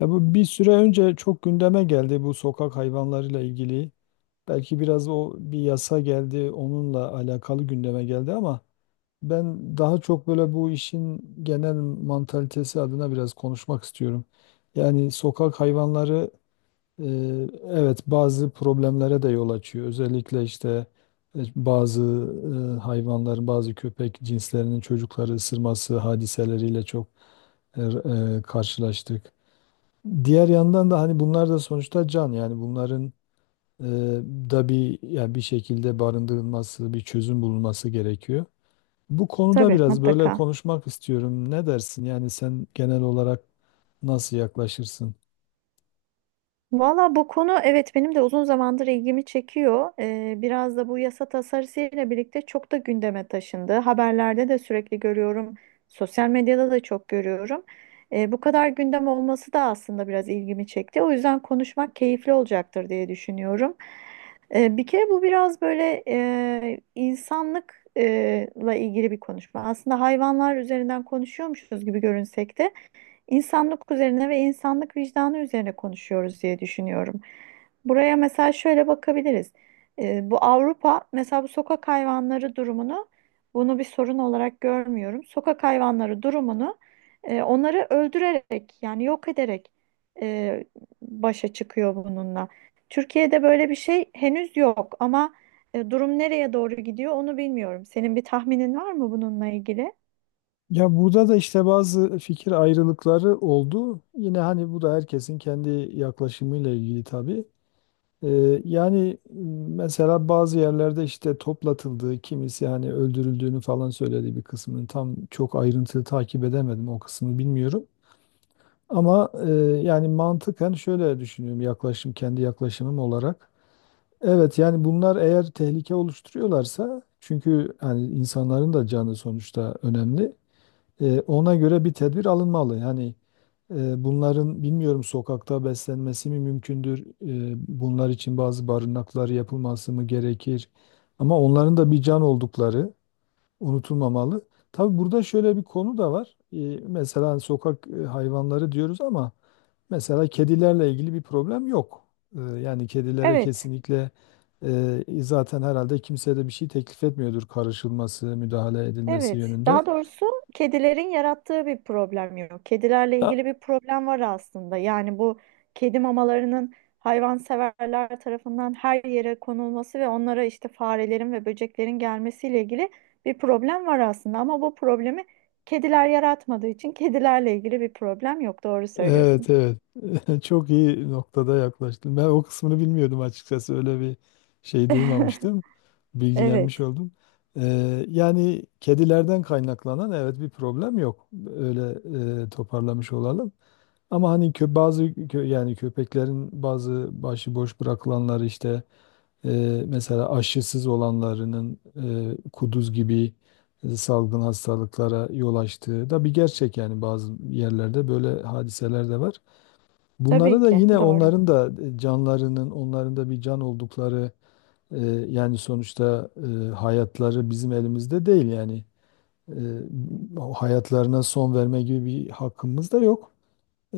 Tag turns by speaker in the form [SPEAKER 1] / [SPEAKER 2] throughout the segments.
[SPEAKER 1] Ya bu bir süre önce çok gündeme geldi bu sokak hayvanlarıyla ilgili. Belki biraz o bir yasa geldi, onunla alakalı gündeme geldi ama ben daha çok böyle bu işin genel mantalitesi adına biraz konuşmak istiyorum. Yani sokak hayvanları e, evet bazı problemlere de yol açıyor. Özellikle işte bazı hayvanların, bazı köpek cinslerinin çocukları ısırması hadiseleriyle çok e, karşılaştık. Diğer yandan da hani bunlar da sonuçta can, yani bunların e, da bir, yani bir şekilde barındırılması, bir çözüm bulunması gerekiyor. Bu konuda
[SPEAKER 2] Tabii,
[SPEAKER 1] biraz böyle
[SPEAKER 2] mutlaka.
[SPEAKER 1] konuşmak istiyorum. Ne dersin? Yani sen genel olarak nasıl yaklaşırsın?
[SPEAKER 2] Valla bu konu, evet, benim de uzun zamandır ilgimi çekiyor. Biraz da bu yasa tasarısıyla birlikte çok da gündeme taşındı. Haberlerde de sürekli görüyorum. Sosyal medyada da çok görüyorum. Bu kadar gündem olması da aslında biraz ilgimi çekti. O yüzden konuşmak keyifli olacaktır diye düşünüyorum. Bir kere bu biraz böyle insanlıkla ilgili bir konuşma. Aslında hayvanlar üzerinden konuşuyormuşuz gibi görünsek de. İnsanlık üzerine ve insanlık vicdanı üzerine konuşuyoruz diye düşünüyorum. Buraya mesela şöyle bakabiliriz. Bu Avrupa mesela bu sokak hayvanları durumunu, bunu bir sorun olarak görmüyorum. Sokak hayvanları durumunu onları öldürerek, yani yok ederek, e, başa çıkıyor bununla. Türkiye'de böyle bir şey henüz yok ama durum nereye doğru gidiyor onu bilmiyorum. Senin bir tahminin var mı bununla ilgili?
[SPEAKER 1] Ya burada da işte bazı fikir ayrılıkları oldu. Yine hani bu da herkesin kendi yaklaşımıyla ilgili tabii. Yani mesela bazı yerlerde işte toplatıldığı, kimisi hani öldürüldüğünü falan söyledi bir kısmının. Tam çok ayrıntılı takip edemedim, o kısmını bilmiyorum. Ama yani mantıken şöyle düşünüyorum, yaklaşım kendi yaklaşımım olarak. Evet yani bunlar eğer tehlike oluşturuyorlarsa, çünkü hani insanların da canı sonuçta önemli. Ona göre bir tedbir alınmalı. Yani bunların bilmiyorum, sokakta beslenmesi mi mümkündür? Bunlar için bazı barınaklar yapılması mı gerekir? Ama onların da bir can oldukları unutulmamalı. Tabii burada şöyle bir konu da var. Mesela sokak hayvanları diyoruz ama mesela kedilerle ilgili bir problem yok. Yani kedilere
[SPEAKER 2] Evet.
[SPEAKER 1] kesinlikle zaten herhalde kimse de bir şey teklif etmiyordur karışılması, müdahale edilmesi
[SPEAKER 2] Evet,
[SPEAKER 1] yönünde.
[SPEAKER 2] daha doğrusu kedilerin yarattığı bir problem yok. Kedilerle ilgili bir problem var aslında. Yani bu kedi mamalarının hayvanseverler tarafından her yere konulması ve onlara işte farelerin ve böceklerin gelmesiyle ilgili bir problem var aslında. Ama bu problemi kediler yaratmadığı için kedilerle ilgili bir problem yok. Doğru
[SPEAKER 1] Evet,
[SPEAKER 2] söylüyorsun.
[SPEAKER 1] evet. Çok iyi noktada yaklaştın. Ben o kısmını bilmiyordum açıkçası. Öyle bir şey duymamıştım. Bilgilenmiş
[SPEAKER 2] Evet,
[SPEAKER 1] oldum. Yani kedilerden kaynaklanan, evet, bir problem yok. Öyle toparlamış olalım. Ama hani kö, yani köpeklerin bazı başıboş bırakılanları, işte e, mesela aşısız olanlarının kuduz gibi salgın hastalıklara yol açtığı da bir gerçek, yani bazı yerlerde böyle hadiseler de var. Bunları
[SPEAKER 2] tabii
[SPEAKER 1] da
[SPEAKER 2] ki
[SPEAKER 1] yine,
[SPEAKER 2] doğru.
[SPEAKER 1] onların da canlarının, onların da bir can oldukları, yani sonuçta hayatları bizim elimizde değil yani. E, o hayatlarına son verme gibi bir hakkımız da yok.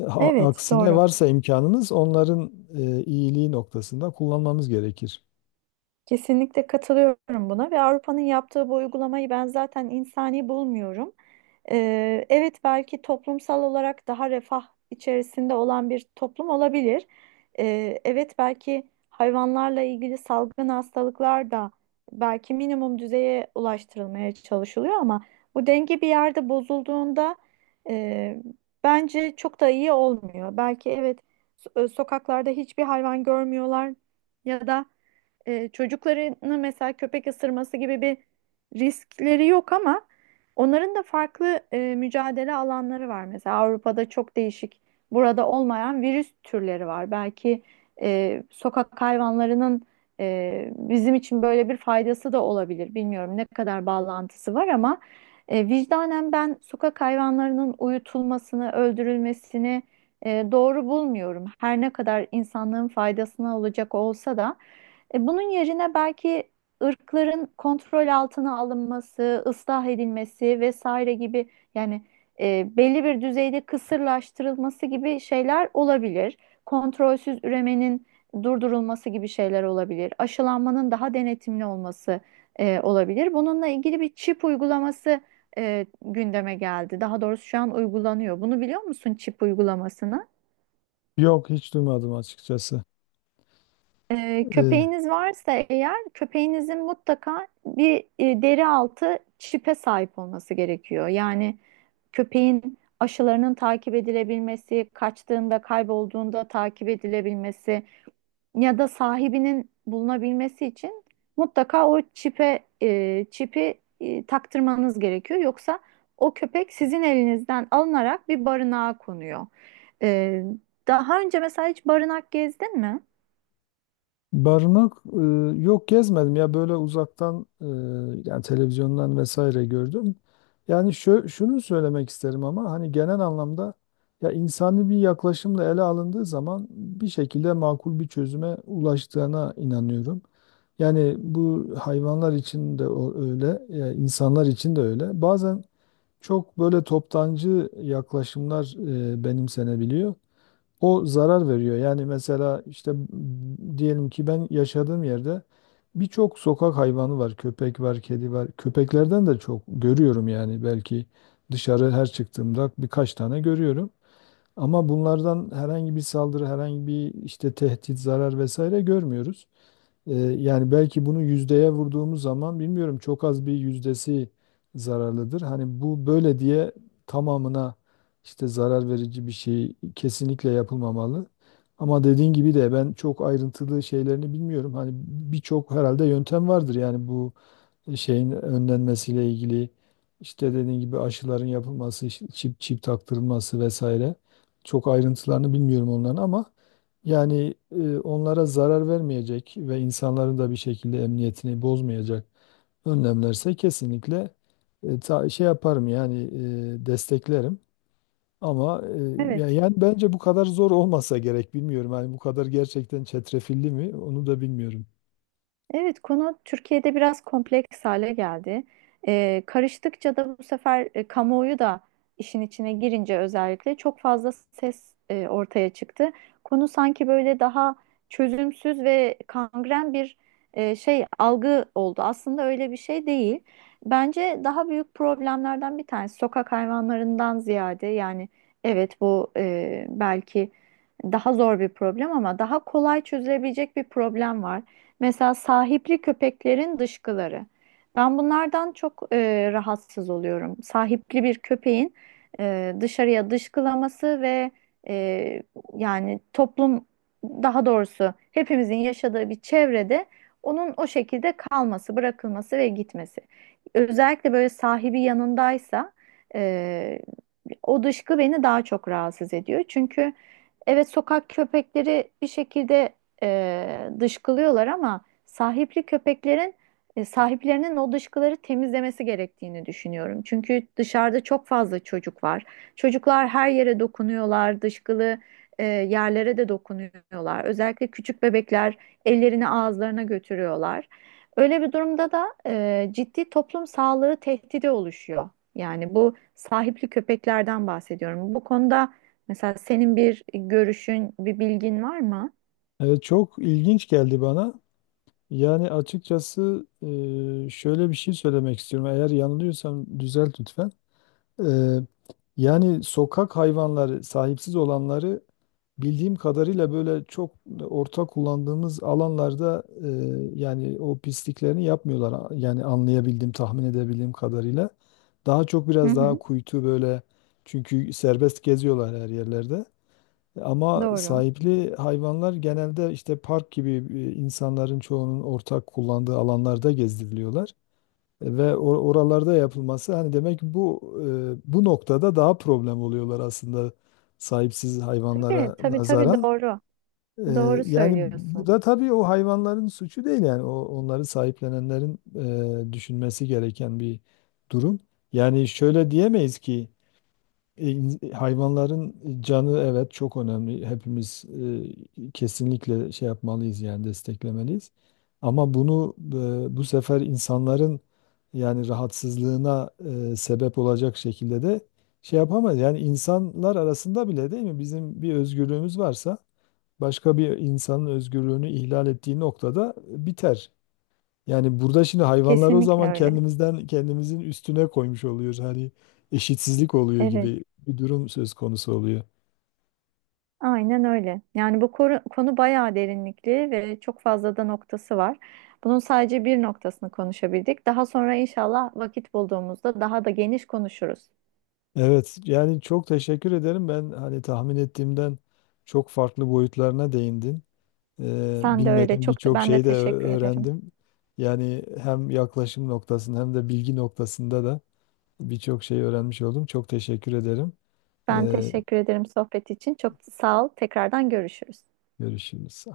[SPEAKER 2] Evet,
[SPEAKER 1] Aksine
[SPEAKER 2] doğru.
[SPEAKER 1] varsa imkanımız, onların iyiliği noktasında kullanmamız gerekir.
[SPEAKER 2] Kesinlikle katılıyorum buna ve Avrupa'nın yaptığı bu uygulamayı ben zaten insani bulmuyorum. Evet, belki toplumsal olarak daha refah içerisinde olan bir toplum olabilir. Evet, belki hayvanlarla ilgili salgın hastalıklar da belki minimum düzeye ulaştırılmaya çalışılıyor ama bu denge bir yerde bozulduğunda e, bence çok da iyi olmuyor. Belki evet sokaklarda hiçbir hayvan görmüyorlar ya da çocuklarını mesela köpek ısırması gibi bir riskleri yok ama onların da farklı mücadele alanları var. Mesela Avrupa'da çok değişik, burada olmayan virüs türleri var. Belki sokak hayvanlarının bizim için böyle bir faydası da olabilir. Bilmiyorum ne kadar bağlantısı var ama vicdanen ben sokak hayvanlarının uyutulmasını, öldürülmesini doğru bulmuyorum. Her ne kadar insanlığın faydasına olacak olsa da. Bunun yerine belki ırkların kontrol altına alınması, ıslah edilmesi vesaire gibi, yani belli bir düzeyde kısırlaştırılması gibi şeyler olabilir. Kontrolsüz üremenin durdurulması gibi şeyler olabilir. Aşılanmanın daha denetimli olması olabilir. Bununla ilgili bir çip uygulaması gündeme geldi. Daha doğrusu şu an uygulanıyor. Bunu biliyor musun, çip uygulamasını?
[SPEAKER 1] Yok, hiç duymadım açıkçası. E,
[SPEAKER 2] Köpeğiniz varsa, eğer köpeğinizin mutlaka bir deri altı çipe sahip olması gerekiyor. Yani köpeğin aşılarının takip edilebilmesi, kaçtığında, kaybolduğunda takip edilebilmesi ya da sahibinin bulunabilmesi için mutlaka o çipe çipi taktırmanız gerekiyor. Yoksa o köpek sizin elinizden alınarak bir barınağa konuyor. Ee, Daha önce mesela hiç barınak gezdin mi?
[SPEAKER 1] Barınak, yok gezmedim ya, böyle uzaktan yani televizyondan vesaire gördüm. Yani şunu söylemek isterim, ama hani genel anlamda ya insani bir yaklaşımla ele alındığı zaman bir şekilde makul bir çözüme ulaştığına inanıyorum. Yani bu hayvanlar için de öyle, insanlar için de öyle. Bazen çok böyle toptancı yaklaşımlar benimsenebiliyor, o zarar veriyor. Yani mesela işte diyelim ki ben yaşadığım yerde birçok sokak hayvanı var. Köpek var, kedi var. Köpeklerden de çok görüyorum yani, belki dışarı her çıktığımda birkaç tane görüyorum. Ama bunlardan herhangi bir saldırı, herhangi bir işte tehdit, zarar vesaire görmüyoruz. Ee, yani belki bunu yüzdeye vurduğumuz zaman, bilmiyorum, çok az bir yüzdesi zararlıdır. Hani bu böyle diye tamamına işte zarar verici bir şey kesinlikle yapılmamalı. Ama dediğin gibi de ben çok ayrıntılı şeylerini bilmiyorum. Hani birçok herhalde yöntem vardır, yani bu şeyin önlenmesiyle ilgili, işte dediğin gibi aşıların yapılması, işte çip taktırılması vesaire. Çok ayrıntılarını bilmiyorum onların, ama yani onlara zarar vermeyecek ve insanların da bir şekilde emniyetini bozmayacak önlemlerse kesinlikle şey yaparım yani, desteklerim. Ama
[SPEAKER 2] Evet.
[SPEAKER 1] yani bence bu kadar zor olmasa gerek, bilmiyorum. Yani bu kadar gerçekten çetrefilli mi, onu da bilmiyorum.
[SPEAKER 2] Evet, konu Türkiye'de biraz kompleks hale geldi. Karıştıkça da bu sefer kamuoyu da işin içine girince özellikle çok fazla ses ortaya çıktı. Konu sanki böyle daha çözümsüz ve kangren bir şey algı oldu. Aslında öyle bir şey değil. Bence daha büyük problemlerden bir tanesi sokak hayvanlarından ziyade, yani evet bu belki daha zor bir problem ama daha kolay çözülebilecek bir problem var. Mesela sahipli köpeklerin dışkıları. Ben bunlardan çok rahatsız oluyorum. Sahipli bir köpeğin dışarıya dışkılaması ve e, yani toplum, daha doğrusu hepimizin yaşadığı bir çevrede onun o şekilde kalması, bırakılması ve gitmesi. Özellikle böyle sahibi yanındaysa e, o dışkı beni daha çok rahatsız ediyor. Çünkü evet sokak köpekleri bir şekilde dışkılıyorlar ama sahipli köpeklerin sahiplerinin o dışkıları temizlemesi gerektiğini düşünüyorum. Çünkü dışarıda çok fazla çocuk var. Çocuklar her yere dokunuyorlar, dışkılı yerlere de dokunuyorlar. Özellikle küçük bebekler ellerini ağızlarına götürüyorlar. Öyle bir durumda da ciddi toplum sağlığı tehdidi oluşuyor. Yani bu sahipli köpeklerden bahsediyorum. Bu konuda mesela senin bir görüşün, bir bilgin var mı?
[SPEAKER 1] Evet, çok ilginç geldi bana. Yani açıkçası şöyle bir şey söylemek istiyorum. Eğer yanılıyorsam düzelt lütfen. E, yani sokak hayvanları, sahipsiz olanları bildiğim kadarıyla böyle çok ortak kullandığımız alanlarda yani o pisliklerini yapmıyorlar. Yani anlayabildiğim, tahmin edebildiğim kadarıyla. Daha çok
[SPEAKER 2] Hı
[SPEAKER 1] biraz daha
[SPEAKER 2] hı.
[SPEAKER 1] kuytu böyle, çünkü serbest geziyorlar her yerlerde. Ama
[SPEAKER 2] Doğru.
[SPEAKER 1] sahipli hayvanlar genelde işte park gibi insanların çoğunun ortak kullandığı alanlarda gezdiriliyorlar. Oralarda yapılması, hani demek ki bu bu noktada daha problem oluyorlar aslında sahipsiz
[SPEAKER 2] Tabii,
[SPEAKER 1] hayvanlara
[SPEAKER 2] tabii, tabii
[SPEAKER 1] nazaran.
[SPEAKER 2] doğru.
[SPEAKER 1] E,
[SPEAKER 2] Doğru
[SPEAKER 1] Yani bu
[SPEAKER 2] söylüyorsun.
[SPEAKER 1] da tabii o hayvanların suçu değil, yani o onları sahiplenenlerin düşünmesi gereken bir durum. Yani şöyle diyemeyiz ki hayvanların canı, evet, çok önemli. Hepimiz kesinlikle şey yapmalıyız yani, desteklemeliyiz. Ama bunu bu sefer insanların yani rahatsızlığına sebep olacak şekilde de şey yapamayız. Yani insanlar arasında bile, değil mi, bizim bir özgürlüğümüz varsa başka bir insanın özgürlüğünü ihlal ettiği noktada biter. Yani burada şimdi hayvanlar o
[SPEAKER 2] Kesinlikle
[SPEAKER 1] zaman,
[SPEAKER 2] öyle.
[SPEAKER 1] kendimizden kendimizin üstüne koymuş oluyoruz. Hani eşitsizlik oluyor
[SPEAKER 2] Evet,
[SPEAKER 1] gibi bir durum söz konusu oluyor.
[SPEAKER 2] aynen öyle. Yani bu konu bayağı derinlikli ve çok fazla da noktası var. Bunun sadece bir noktasını konuşabildik. Daha sonra inşallah vakit bulduğumuzda daha da geniş konuşuruz.
[SPEAKER 1] Evet, yani çok teşekkür ederim. Ben hani tahmin ettiğimden çok farklı boyutlarına değindin.
[SPEAKER 2] Sen de öyle,
[SPEAKER 1] Bilmediğim
[SPEAKER 2] çok
[SPEAKER 1] birçok
[SPEAKER 2] ben de
[SPEAKER 1] şeyi de
[SPEAKER 2] teşekkür ederim.
[SPEAKER 1] öğrendim. Yani hem yaklaşım noktasında, hem de bilgi noktasında da birçok şey öğrenmiş oldum. Çok teşekkür ederim.
[SPEAKER 2] Ben
[SPEAKER 1] Ee,
[SPEAKER 2] teşekkür ederim sohbet için. Çok sağ ol. Tekrardan görüşürüz.
[SPEAKER 1] görüşürüz.